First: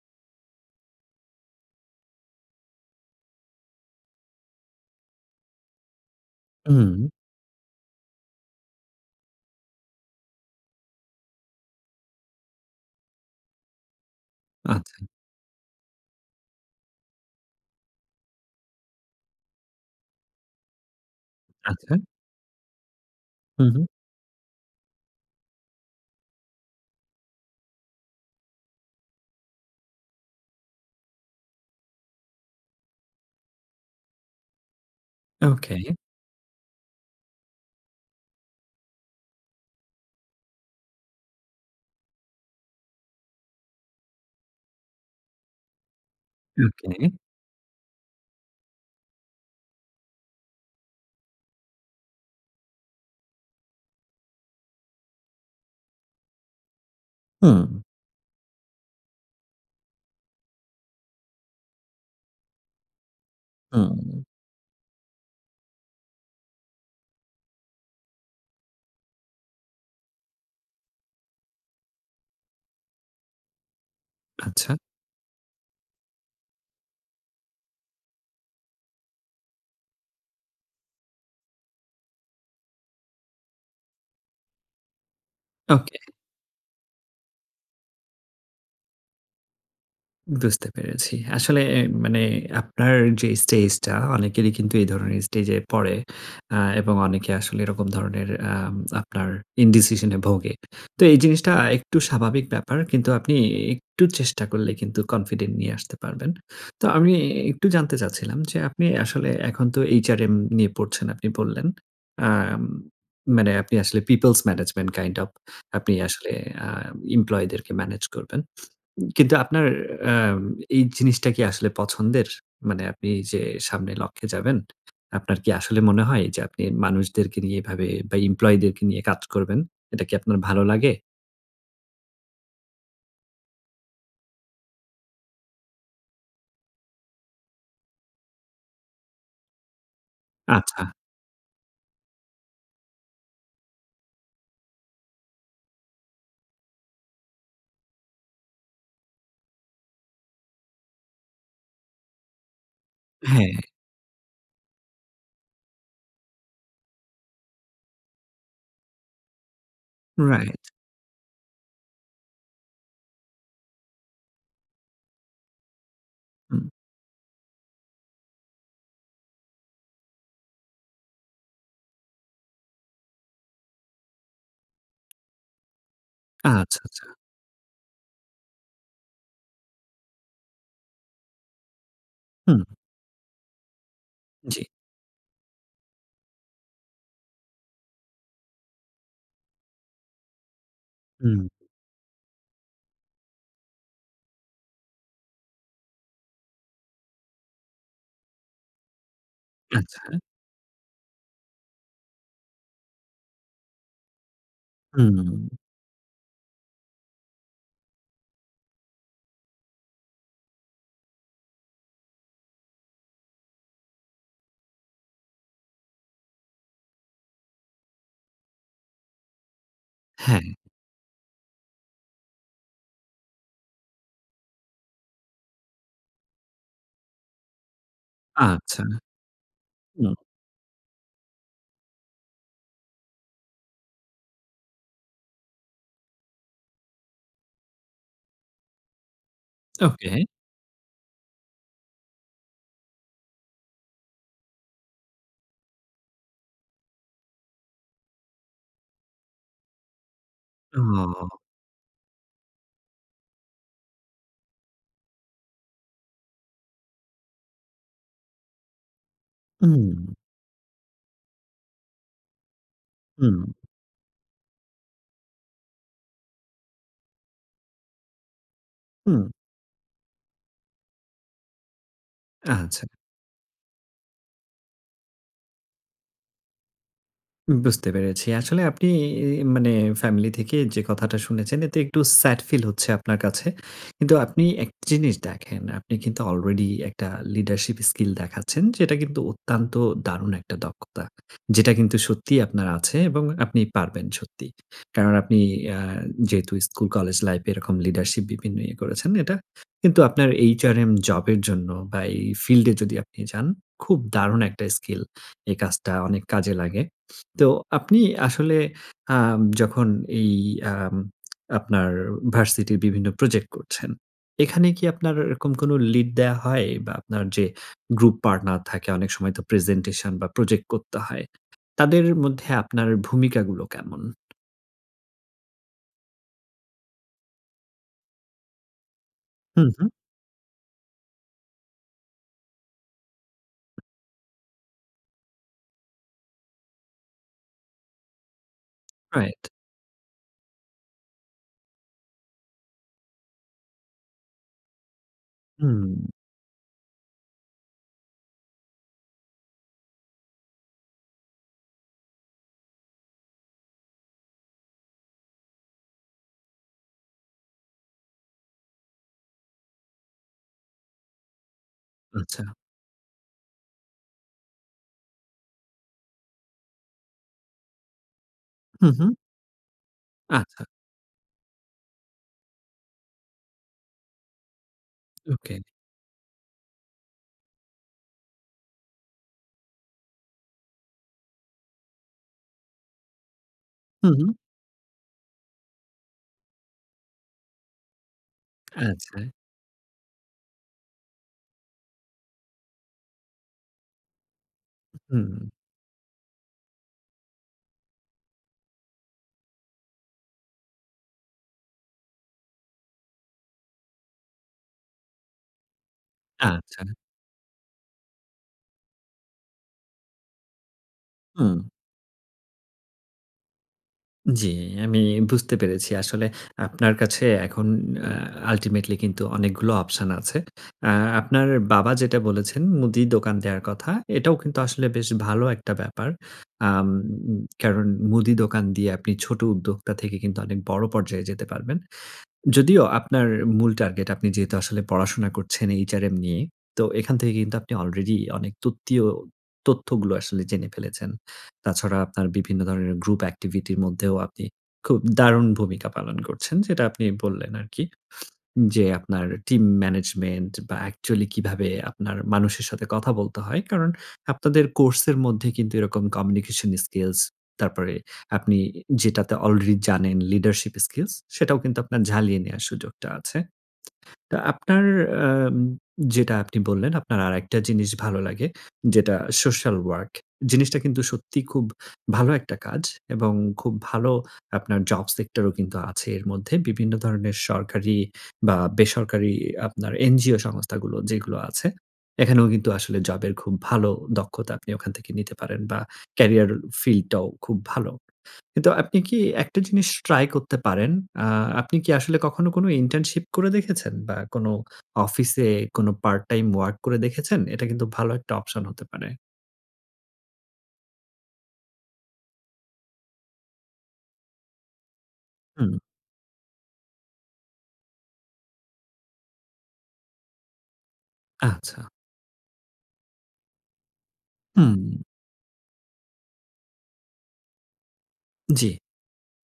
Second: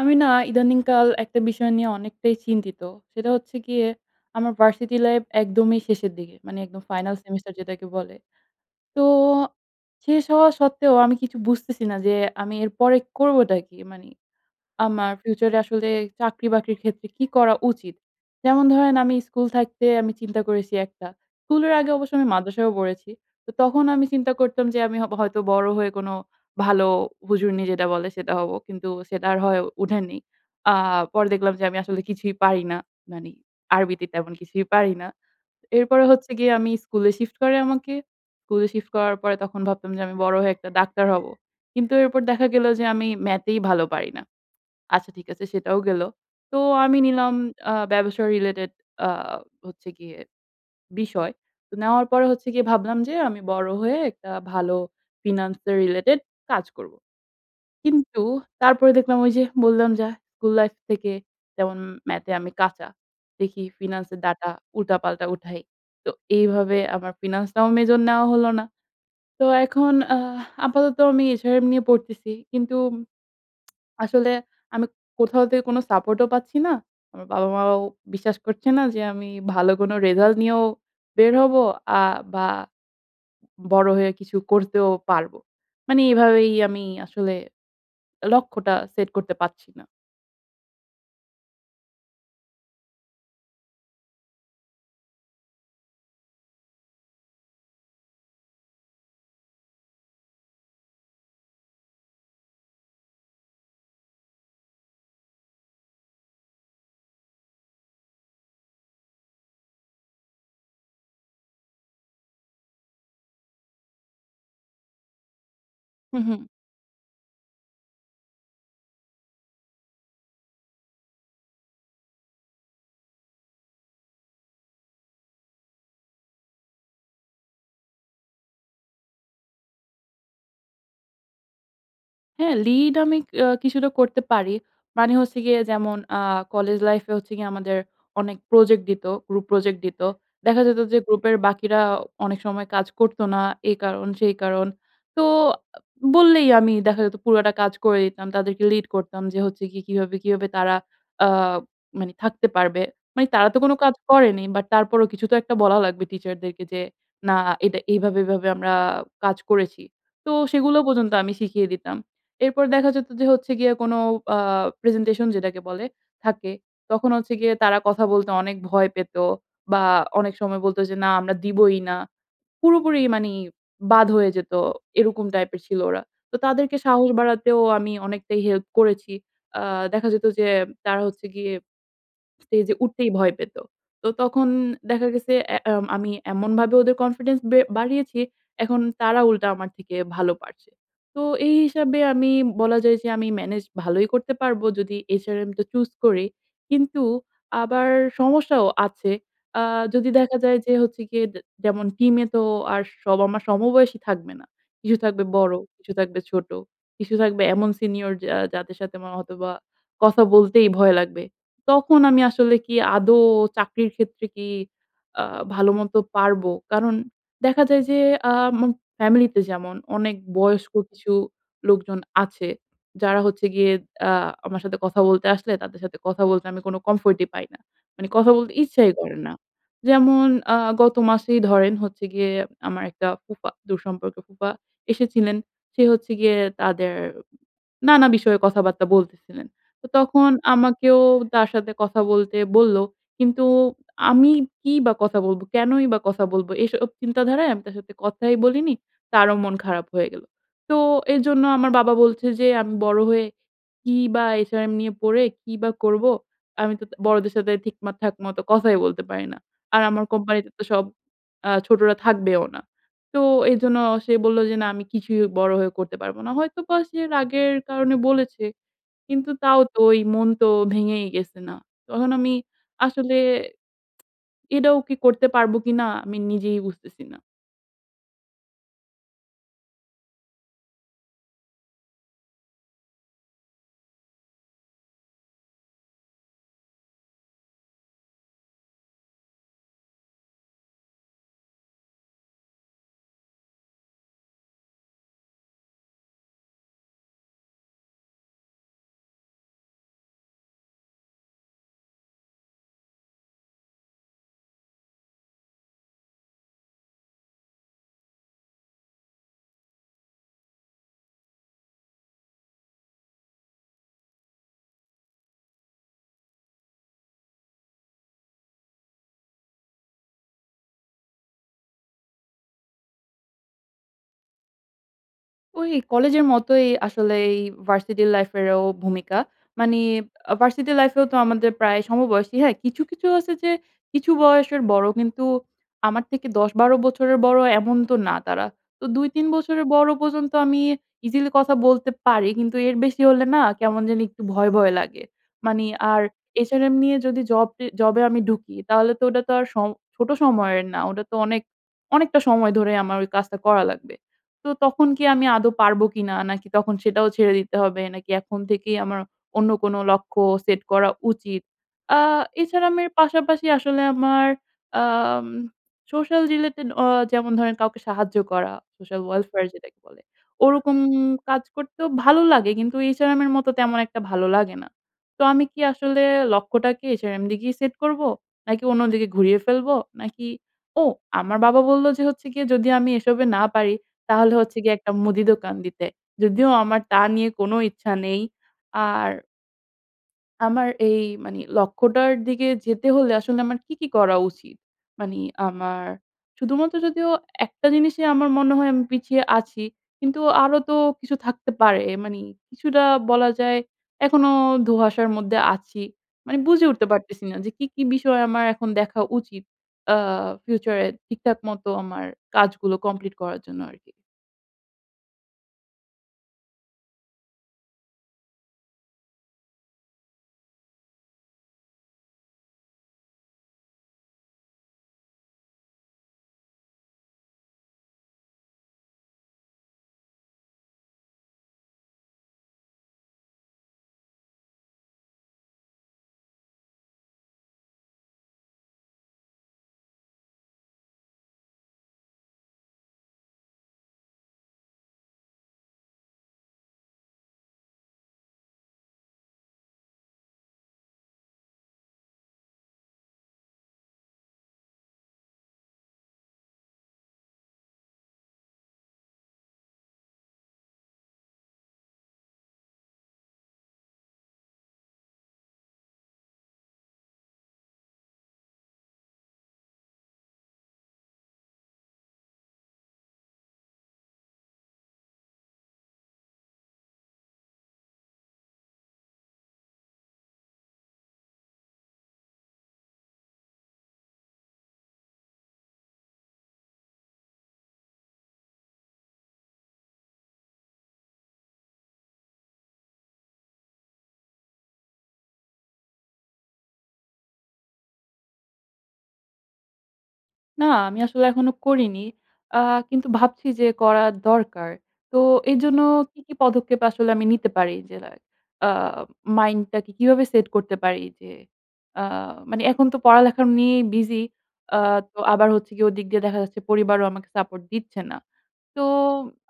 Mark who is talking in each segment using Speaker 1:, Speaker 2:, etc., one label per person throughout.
Speaker 1: আমি না ইদানিং কাল একটা বিষয় নিয়ে অনেকটাই চিন্তিত। সেটা হচ্ছে গিয়ে আমার ভার্সিটি লাইফ একদমই শেষের দিকে। মানে একদম
Speaker 2: হুম।
Speaker 1: ফাইনাল সেমিস্টার যেটাকে বলে। তো শেষ হওয়া সত্ত্বেও আমি কিছু বুঝতেছি না। যে, আমি এরপরে করবটা কি? মানি
Speaker 2: আচ্ছা।
Speaker 1: আমার ফিউচার এ আসলে চাকরি-বাকরির ক্ষেত্রে কি করা উচিত? যেমন ধরেন আমি স্কুল থাকতে আমি চিন্তা করেছি একটা। স্কুলের আগে
Speaker 2: আচ্ছা।
Speaker 1: অবশ্য আমি মাদ্রাসায়ও পড়েছি। তো
Speaker 2: হুম,
Speaker 1: তখন
Speaker 2: হুম।
Speaker 1: আমি চিন্তা করতাম যে, আমি হ হয়তো বড় হয়ে কোন ভালো হুজুরনী যেটা বলে সেটা হব। কিন্তু সেটা আর হয়ে উঠেনি। আ পরে দেখলাম যে, আমি আসলে কিছুই পারি না। মানি আরবিতে তেমন কিছুই পারি না।
Speaker 2: ওকে।
Speaker 1: এরপরে হচ্ছে গিয়ে আমি স্কুলে শিফট করে আমাকে। স্কুলে শিফট করার পরে তখন ভাবতাম যে, আমি বড় হয়ে একটা ডাক্তার হবো। কিন্তু এরপর দেখা গেল যে, আমি ম্যাথেই ভালো পারি না। আচ্ছা, ঠিক আছে। সেটাও গেল। তো আমি
Speaker 2: ওকে।
Speaker 1: নিলাম আ ব্যবসায় রিলেটেড আ হচ্ছে গিয়ে বিষয়। তো নেওয়ার পরে হচ্ছে গিয়ে ভাবলাম যে, আমি বড় হয়ে একটা ভালো ফিন্যান্স রিলেটেড কাজ করব।
Speaker 2: হুম।
Speaker 1: কিন্তু তারপরে দেখলাম ঐ যে বললাম যা স্কুল লাইফ থেকে তেমন ম্যাথে আমি কাঁচা। দেখি ফিন্যান্স এর
Speaker 2: হুম।
Speaker 1: ডাটা উল্টাপাল্টা উঠাই। তো এইভাবে আমার ফিন্যান্স টাও মেজর নেয়া হলো না। তো এখন আহ আপাতত আমি HRM নিয়ে পড়তেছি। কিন্তু আসলে
Speaker 2: আচ্ছা।
Speaker 1: আমি কোথাও থেকে কোন সাপোর্ট ও পাচ্ছি না। আমার বাবা মাও বিশ্বাস করছে না, যে আমি ভালো কোন রেজাল্ট নিয়েও বের হবো, আ বা বড় হয়ে কিছু করতেও পারব।
Speaker 2: ওকে।
Speaker 1: মানি এভাবেই আমি আসলে লক্ষ্যটা সেট করতে পারছি না।
Speaker 2: বুঝতে পেরেছি। আসলে এ মানে আপনার যে, স্টেজটা অনেকেরি কিন্তু এই ধরনের স্টেজে পড়ে আ এবং অনেকে আসলে এরকম ধরনের আম আপনার ইনডিসিশন এ ভোগে। তো এই জিনিসটা একটু স্বাভাবিক ব্যাপার। কিন্তু আপনি একটু চেষ্টা করলে কিন্তু কনফিডেন্ট নিয়ে আসতে পারবেন। তো আমি একটু জানতে চাচ্ছিলাম যে আপনি আসলে এখন তো HRM নিয়ে পড়ছেন, আপনি বললেন। আ মানে আপনি আসলে পিওপলস ম্যানেজমেন্ট কাইন্ড ওএফ আপনি
Speaker 1: হু,
Speaker 2: আসলে
Speaker 1: হু।
Speaker 2: আ এমপ্লয়ি দেরকে মেনেজ করবেন। কিন্তু আপনার আম এই জিনিসটা কি আসলে পছন্দের? মানে আপনি যে সামনে লক্ষে যাবেন, আপনার কি আসলে মনে হয় যে, আপনি মানুষদেরকে এভাবে, বা এমপ্লয়ি দেরকে নিয়ে কাজ করবেন? এটা কি আপনার ভালো লাগে?
Speaker 1: হ্যাঁ, লিড আমি ক আ কিছুটা করতে পারি। মানে হচ্ছে গিয়ে, যেমন আ কলেজ লাইফে হচ্ছে গিয়ে, আমাদের অনেক প্রজেক্ট দিত। গ্রুপ প্রজেক্ট দিত। দেখা যেত
Speaker 2: আচ্ছা।
Speaker 1: যে, গ্রুপের বাকিরা অনেক সময় কাজ করতো না। এই কারণ সেই কারণ। তো বললেই, আমি দেখা যেত পুরোটা কাজ করে দিতাম। তাদেরকে লিড করতাম যে, হচ্ছে কি, কিভাবে, কিভাবে তারা আ মানে থাকতে পারবে। মানে তারা
Speaker 2: হ্যাঁ।
Speaker 1: তো কোন কাজ করেনি, বাট তারপরও কিছু তো একটা বলা লাগবে, টিচারদেরকে যে না, "এটা এভাবে, এভাবে আমরা কাজ করেছি।" তো
Speaker 2: রাইট।
Speaker 1: সেগুলো পর্যন্ত আমি শিখিয়ে দিতাম। এরপর দেখা যেত যে, হচ্ছে গিয়ে কোন আ প্রেজেন্টেশন যেটাকে বলে থাকে।
Speaker 2: হুম।
Speaker 1: তখন হচ্ছে গিয়ে তারা কথা বলতে অনেক ভয় পেত, বা অনেক সময় বলত যে, "না আমরা দিবই না।" পুরোপুরি মানি বাদ হয়ে যেত। এরকম টাইপের ছিল ওরা। তো তাদেরকে
Speaker 2: আচ্ছা, আচ্ছা।
Speaker 1: সাহস বাড়াতেও আমি অনেকটাই হেল্প করেছি। আ দেখা যেত যে, তারা হচ্ছে গিয়ে স্টেজে
Speaker 2: হু।
Speaker 1: উঠতেই ভয় পেত। তো তখন
Speaker 2: জ্বী।
Speaker 1: দেখা গেসে এ আ আমি এমনভাবে ওদের কনফিডেন্স বে বাড়িয়েছি। এখন তারা উল্টা আমার থেকে ভালো পারছে। তো
Speaker 2: হুম।
Speaker 1: এই হিসাবে আমি বলা যায় যে, আমি মেনেজ ভালোই করতে পারবো, যদি HRM টা চুস করি। কিন্তু আবার সমস্যাও আছে। আ
Speaker 2: আচ্ছা।
Speaker 1: যদি দেখা যায় যে, হচ্ছে গিয়ে, জ যেমন টিমে তো আর সব আমার সমবয়সী থাকবে না। কিছু থাকবে বড়,
Speaker 2: হুম।
Speaker 1: কিছু থাকবে ছোট, কিছু থাকবে এমন সিনিয়র যা যাদের সাথে হয়তোবা কথা বলতেই ভয় লাগবে। তখন আমি আসলে কি আদৌ চাকরির ক্ষেত্রে কি আ ভাল মত পারব? কারণ দেখা যায় যে, আ আমার ফ্যামিলি তে যেমন অনেক
Speaker 2: হ্যাঁ।
Speaker 1: বয়স্ক কিছু লোকজন আছে, যারা হচ্ছে গিয়ে আ আমার সাথে কথা বলতে আসলে, তাদের সাথে কথা বলতে, আমি কোন কমফোর্টি পাই না। মানে কথা বলতে
Speaker 2: আচ্ছা।
Speaker 1: ইচ্ছাই করে না।
Speaker 2: হুম।
Speaker 1: যেমন আ গত মাসেই ধরেন হচ্ছে গিয়ে আমার একটা ফুফা, দূরসম্পর্কের ফুফা এসেছিলেন। সে হচ্ছে গিয়ে তাদের নানা বিষয়ে কথাবার্তা বলতেসিলেন। তো
Speaker 2: ওকে।
Speaker 1: তখন আমাকেও তার সাথে কথা বলতে বলল, কিন্তু আমি কি বা কথা বলব? কেনই বা কথা বলব? এসব চিন্তাধারায় আমি তার সাথে কথাই বলিনি। তারও মন খারাপ হয়ে গেল। তো
Speaker 2: ওহ!
Speaker 1: এজন্য আমার বাবা বলছে যে, আমি বড় হয়ে কি বা HRM নিয়ে পড়ে, কি বা করব? আমি তো বড়দের সাথে ঠিক মা ঠাক মত কথাই বলতে পারি না। আর আমার
Speaker 2: উ
Speaker 1: কোম্পানিতে তো সব আ ছোটরা থাকবেও না। তো
Speaker 2: হু।
Speaker 1: এজন্য সে বলল যে, না আমি কিছুই বড় হয়ে করতে পারব না। হয়তোবা সে রাগের কারণে বলেছে
Speaker 2: হু।
Speaker 1: কিন্তু তাও তো এই মন তো ভেঙেই গেছে না? তখন আমি
Speaker 2: আচ্ছা।
Speaker 1: আসলে এটাও কি করতে পারব কিনা? আমি নিজেই বুঝতেসি না।
Speaker 2: উব বুঝতে পেরেছি। আসলে আপনি এই ই মানে ফ্যামিলি থেকে যে কথাটা শুনেছেন এতে একটু স্যাড ফিল হচ্ছে আপনার কাছে। কিন্তু আপনি একটা জিনিস দেখেন, আপনি কিন্তু আলরেডি একটা লিডারশিপ স্কিল দেখাচ্ছেন যেটা কিন্তু অত্যন্ত দারুণ একটা দক্ষতা। যেটা কিন্তু সত্যিই আপনার আছে এবং আপনি পারবেন সত্যিই। কারণ আপনি আ যেহেতু স্কুল কলেজ লাইফ এরকম লিডারশিপ বিভিন্ন করেছেন। এটা কিন্তু আপনার এইচআরএম জবের জন্য বা এই ফিল্ডে যদি আপনি যান, খুব দারুণ একটা স্কিল। এই কাজটা অনেক কাজে লাগে। তো আপনি আসলে আ যখন এই আ আপনার ভার্সিটির বিভিন্ন প্রজেক্ট করছেন, এখানে কি আপনার এরকম কোনো লিড দেয়া হয়? বা আপনার যে গ্রুপ পার্টনার থাকে অনেক সময় তো প্রেজেন্টেশন বা প্রজেক্ট করতে হয়। তাদের মধ্যে আপনার ভূমিকাগুলো কেমন?
Speaker 1: ওই কলেজের মতোই আসলে এই ভার্সিটি লাইফেরও ভূমিকা।
Speaker 2: হুম,
Speaker 1: মানি
Speaker 2: হুম।
Speaker 1: আ ভার্সিটি লাইফেও তো আমাদের প্রায় সমবয়সী। হ্যাঁ, কিছু, কিছু আছে যে কিছু বয়সের বড় কিন্তু আমার থেকে ১০-১২ বছরের বড় এমন তো না তারা। তো ২-৩
Speaker 2: রাইট।
Speaker 1: বছরের বড় পর্যন্ত আমি ইজিলি কথা বলতে পারি। কিন্তু এর বেশি হলে না কেমন জানি একটু ভয়, ভয় লাগে। মানি আর
Speaker 2: হুম।
Speaker 1: এইচআরএম নিয়ে যদি জব জি জবে আমি ঢুকি, তাহলে তো ঐটা তো আর সম ছোট সময়ের না। ওটা তো অনেক অনেকটা সময় ধরে আমার ওই কাজটা করা লাগবে। তো তখন কি আমি আদো পারব কিনা? নাকি তখন সেটাও ছেড়ে দিতে হবে? নাকি এখন থেকেই আমার অন্য কোনো লক্ষ্য সেট করা উচিত? আ
Speaker 2: আচ্ছা।
Speaker 1: এছাড়া আমি পাশাপাশি আসলে আমার আম সোশ্যাল রিলেটেড আ যেমন ধরেন কাউকে সাহায্য করা,
Speaker 2: হুম,
Speaker 1: সোশ্যাল
Speaker 2: হুম।
Speaker 1: ওয়েলফেয়ার যেটাকে বলে।
Speaker 2: আচ্ছা।
Speaker 1: ওরকম কাজ করতেও ভালো লাগে কিন্তু এইচআরএম এর মতো তেমন একটা ভালো লাগে না। তো আমি
Speaker 2: ওকে।
Speaker 1: কি আসলে লক্ষ্যটা কি এইচআরএম দিকেই সেট করব? নাকি অন্যদিকে ঘুরিয়ে ফেলবো? নাকি ও আমার বাবা বললো যে হচ্ছে গিয়ে যদি আমি এসবে না পারি
Speaker 2: হুম, হুম।
Speaker 1: তাহলে হচ্ছে গিয়ে একটা মুদি দোকান দিতে। যদিও আমার তা নিয়ে কোনো ইচ্ছা নেই। আর
Speaker 2: আচ্ছা।
Speaker 1: আমার এই মানে লক্ষ্যটার দিকে যেতে হলে আসলে আমার কি, কি করা উচিত?
Speaker 2: উ
Speaker 1: মানে
Speaker 2: হুম।
Speaker 1: আমার শুধুমাত্র যদিও একটা জিনিসই আমার মনে হয় আমি পিছিয়ে আছি। কিন্তু আরো তো কিছু থাকতে পারে। মানে কিছুটা বলা যায় এখনো ধোঁয়াশার মধ্যে আছি। মানে বুঝে
Speaker 2: আচ্ছা।
Speaker 1: উঠতে পারতেসি না যে, কি, কি বিষয় আমার এখন দেখা উচিত। আ future এ ঠিকঠাক
Speaker 2: হুম।
Speaker 1: মতো আমার কাজগুলো complete করার জন্য আরকি।
Speaker 2: জ্বী, আমি বুঝতে পেরেছি। আসলে আপনার কাছে এখন আ ultimately কিন্তু অনেকগুলো option আছে। আ আপনার বাবা যেটা বলেছেন মুদি দোকান দেয়ার কথা, এটাও কিন্তু আসলে বেশ ভালো একটা ব্যাপার। আম কারণ মুদি দোকান দিয়ে আপনি ছোট উদ্যোক্তা থেকে কিন্তু অনেক বড় পর্যায়ে যেতে পারবেন। যদিও আপনার মূল টার্গেট আপনি যেহেতু আসলে পড়াশোনা করছেন HRM নিয়ে। তো এখান থেকে কিন্তু আপনি already অনেক তথ্যিও তথ্যগুলো আসলে জেনে ফেলেছেন। তাছাড়া আপনার বিভিন্ন ধরনের group activity এর মধ্যেও আপনি খুব দারুণ ভূমিকা পালন করছেন। যেটা আপনি বললেন আরকি। যে, আপনার team management বা actually কিভাবে আপনার মানুষের সাথে কথা বলতে হয়। কারণ আপনাদের course এর মধ্যে কিন্তু এরকম communication skills তারপরে আপনি যেটাতে already জানেন leadership skills সেটাও কিন্তু আপনার ঝালিয়ে নেওয়ার সুযোগটা আছে। তো আপনার আম যেটা আপনি বললেন, আপনার আরেকটা জিনিস ভালো লাগে। যেটা social work। জিনিসটা কিন্তু সত্যিই খুব ভালো একটা কাজ এবং খুব ভালো আপনার job sector ও কিন্তু আছে এর মধ্যে। বিভিন্ন ধরনের সরকারি বা বেসরকারি আপনার NGO সংস্থাগুলো যেগুলো আছে। এখানেও কিন্তু আসলে জবের খুব ভালো দক্ষতা আপনি ওখান থেকে নিতে পারেন বা carrier field টাও খুব ভালো কিন্তু আপনি কি একটা জিনিস try করতে পারেন? আ আপনি কি আসলে কখনো কোন internship করে দেখেছেন বা কোন অফিসে কোন part time work করে দেখেছেন? এটা কিন্তু ভালো একটা option হতে পারে।
Speaker 1: না। আমি আসলে এখনো করিনি। আ কিন্তু ভাবছি যে করা দরকার। তো
Speaker 2: হুম।
Speaker 1: এইজন্য কি, কি পদক্ষেপ আসলে আমি নিতে পারি? যেদা আ মাইন্ডটাকে কিভাবে সেট করতে পারি? যে
Speaker 2: আচ্ছা।
Speaker 1: আ মানে এখন তো পড়ালেখা নিয়েই বিজি।
Speaker 2: হুম।
Speaker 1: আ তো আবার হচ্ছে গিয়ে ওদিক দিয়ে দেখা যাচ্ছে পরিবারও আমাকে সাপোর্ট দিচ্ছে না।
Speaker 2: জি।
Speaker 1: তো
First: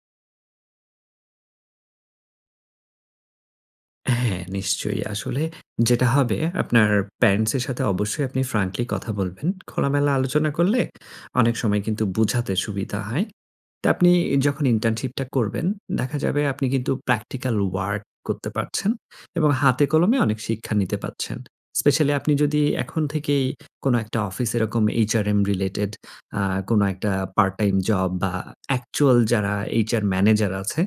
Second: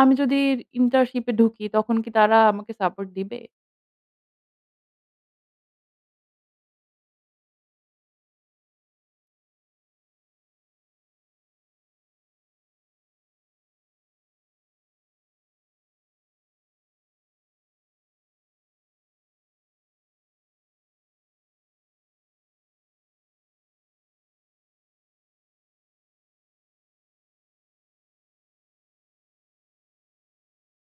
Speaker 1: আমি যদি ইন্টার্নশিপে ঢুকি তখন কি তারা আমাকে সাপোর্ট দিবে?
Speaker 2: হ্যাঁ, নিশ্চয়ই। আসলে যেটা হবে আপনার প্যারেন্টস এর সাথে অবশ্যই আপনি ফ্র্যাঙ্কলি কথা বলবেন। খোলামেলা আলোচনা করলে অনেক সময় কিন্তু বুঝাতে সুবিধা হয়। তো আপনি যখন ইন্টার্নশিপটা করবেন, দেখা যাবে আপনি কিন্তু প্র্যাকটিক্যাল ওয়ার্ক করতে পারছেন। এবং হাতে কলমে অনেক শিক্ষা নিতে পারছেন। স্পেশালি আপনি যদি এখন থেকেই কোনো একটা অফিস এরকম এইচআরএম রিলেটেড আ কোনো একটা পার্ট-টাইম জব বা অ্যাকচুয়াল যারা এইচআর ম্যানেজার আছে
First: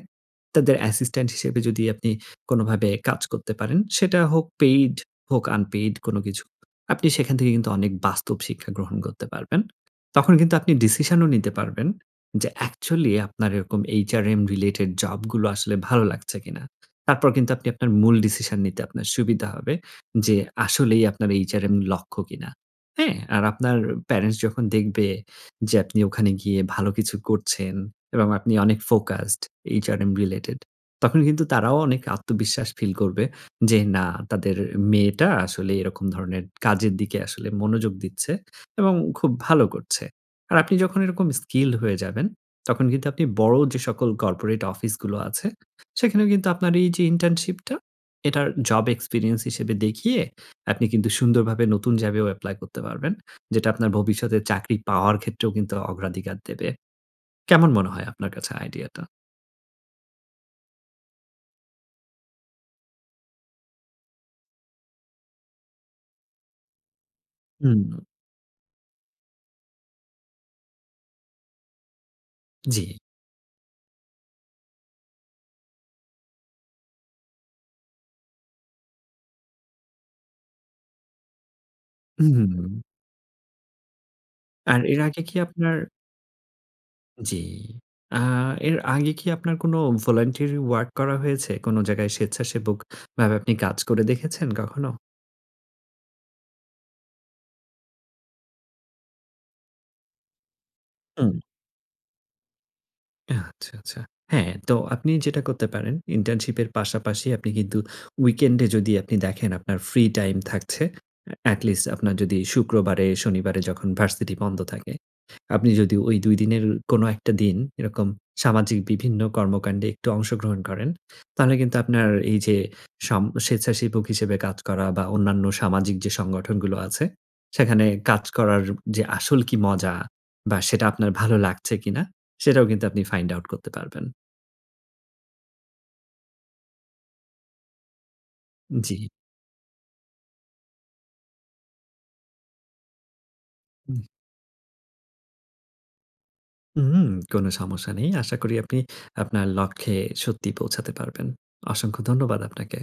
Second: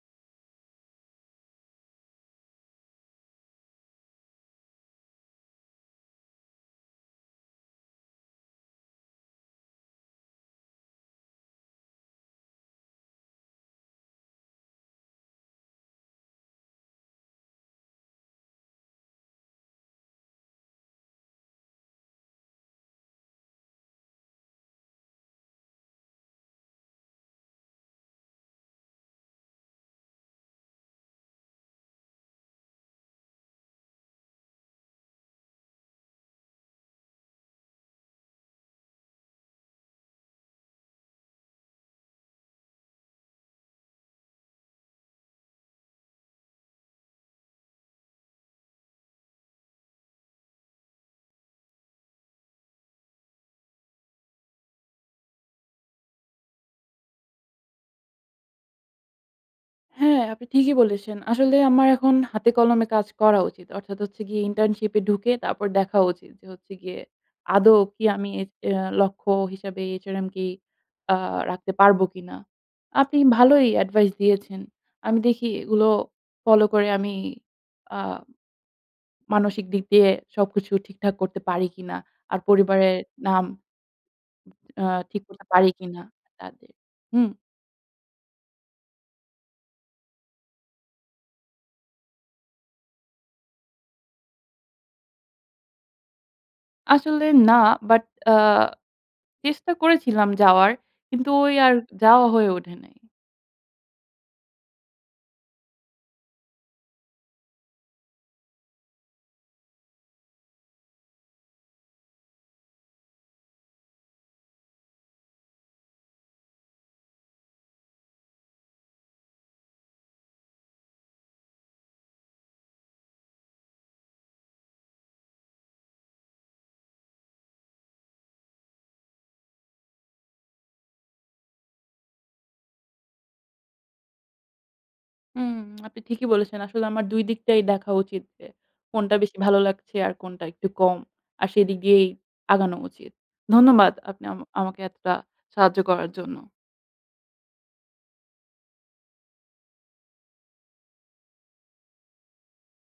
Speaker 2: তাদের অ্যাসিস্ট্যান্ট হিসেবে যদি আপনি কোনোভাবে কাজ করতে পারেন। সেটা হোক পেইড হোক আনপেইড কোনো কিছু না। আপনি সেখান থেকে কিন্তু অনেক বাস্তব শিক্ষা গ্রহণ করতে পারবেন। তখন কিন্তু আপনি ডিসিশনও নিতে পারবেন। যে অ্যাকচুয়ালি আপনার এরকম এইচআরএম রিলেটেড জব গুলো আসলে ভালো লাগছে কিনা। তারপর কিন্তু আপনি আপনার মূল ডিসিশন নিতে আপনার সুবিধা হবে। যে আসলেই আপনার এইচআরএম লক্ষ্য কিনা। হ্যাঁ? আর আপনার প্যারেন্টস যখন দেখবে যে আপনি ওখানে গিয়ে ভালো কিছু করছেন এবং আপনি অনেক ফোকাসড এইচআরএম রিলেটেড। তখন কিন্তু তারাও অনেক আত্মবিশ্বাস ফিল করবে। যে না, তাদের মেয়েটা আসলে এরকম ধরনের কাজের দিকে আসলে মনোযোগ দিচ্ছে। এবং খুব ভালো করছে। আর আপনি যখন এরকম স্কিলড হয়ে যাবেন। তখন কিন্তু আপনি বড় যে সকল কর্পোরেট অফিসগুলো আছে, সেখানেও কিন্তু আপনার এইযে ইন্টার্নশিপটা এটার জব এক্সপেরিয়েন্স হিসেবে দেখিয়ে আপনি কিন্তু সুন্দরভাবে নতুন জবে এপ্লাই করতে পারবেন। যেটা আপনার ভবিষ্যতে চাকরি পাওয়ার ক্ষেত্রেও কিন্তু অগ্রাধিকার দেবে। কেমন মনে হয় আপনার কাছে আইডিয়াটা?
Speaker 1: হ্যাঁ, আপনি ঠিকই বলেছেন। আসলে আমার এখন হাতে কলমে কাজ করা উচিত। অর্থাৎ হচ্ছে গিয়ে internship এ ঢুকে তারপর দেখা উচিত। যে, হচ্ছে গিয়ে আদৌ
Speaker 2: হুম।
Speaker 1: কি আমি এ অ্যা লক্ষ্য হিসাবে HRM কি আ রাখতে পারব কিনা?
Speaker 2: জি।
Speaker 1: আপনি ভালোই advice দিয়েছেন। আমি দেখি এগুলো follow করে আমি আ মানসিক দিক দিয়ে সবকিছু ঠিকঠাক করতে পারি কিনা। আর
Speaker 2: হুম।
Speaker 1: পরিবারের নাম
Speaker 2: আর
Speaker 1: অ্যা
Speaker 2: এর আগে
Speaker 1: ঠিক
Speaker 2: কি
Speaker 1: করতে পারি
Speaker 2: আপনার
Speaker 1: কিনা। কাজে, হুম।
Speaker 2: জি। আ এর আগে কি আপনার কোন voluntary work করা হয়েছে? কোন জায়গায় স্বেচ্ছাসেবক ভাবে আপনি কাজ করে দেখেছেন কখনো?
Speaker 1: আসলে না। But আ চেষ্টা করেছিলাম যাওয়ার। কিন্তু
Speaker 2: হুম।
Speaker 1: ওই আর যাওয়া হয়ে ওঠে নাই।
Speaker 2: আচ্ছা, আচ্ছা। হ্যাঁ, তো আপনি যেটা করতে পারেন, internship এর পাশাপাশি আপনি কিন্তু weekend এ যদি আপনি দেখেন আপনার free time থাকছে। এ atleast আপনার যদি শুক্রবারে, শনিবারে যখন ভার্সিটি বন্ধ থাকে, আপনি যদি ওই ২ দিনের কোন ১ টা দিন এরকম সামাজিক বিভিন্ন কর্মকাণ্ডে একটু অংশগ্রহণ করেন। তাহলে কিন্তু আপনার এই যে, সাম স্বেচ্ছাসেবক হিসেবে কাজ করা বা অন্যান্য সামাজিক সংগঠনগুলো আছে, সেখানে কাজ করার যে, আসল কি মজা বা সেটা আপনার ভালো লাগছে কিনা সেটাও কিন্তু আপনি find out করতে পারবেন।
Speaker 1: হুম, আপনি ঠিকই বলেছেন। আসলে আমার ২ দিকটাই দেখা উচিত। এ
Speaker 2: জি।
Speaker 1: কোনটা বেশি ভালো লাগছে আর কোনটা একটু কম। আর সেদিকেই আগানো উচিত। ধন্যবাদ
Speaker 2: উম।
Speaker 1: আপনি আম আমাকে এতটা সাহায্য করার জন্য।
Speaker 2: উহুম, কোন সমস্যা নেই। আশা করি আপনি আপনার লক্ষ্যে সত্যিই পৌঁছাতে পারবেন। অসংখ্য ধন্যবাদ আপনাকে।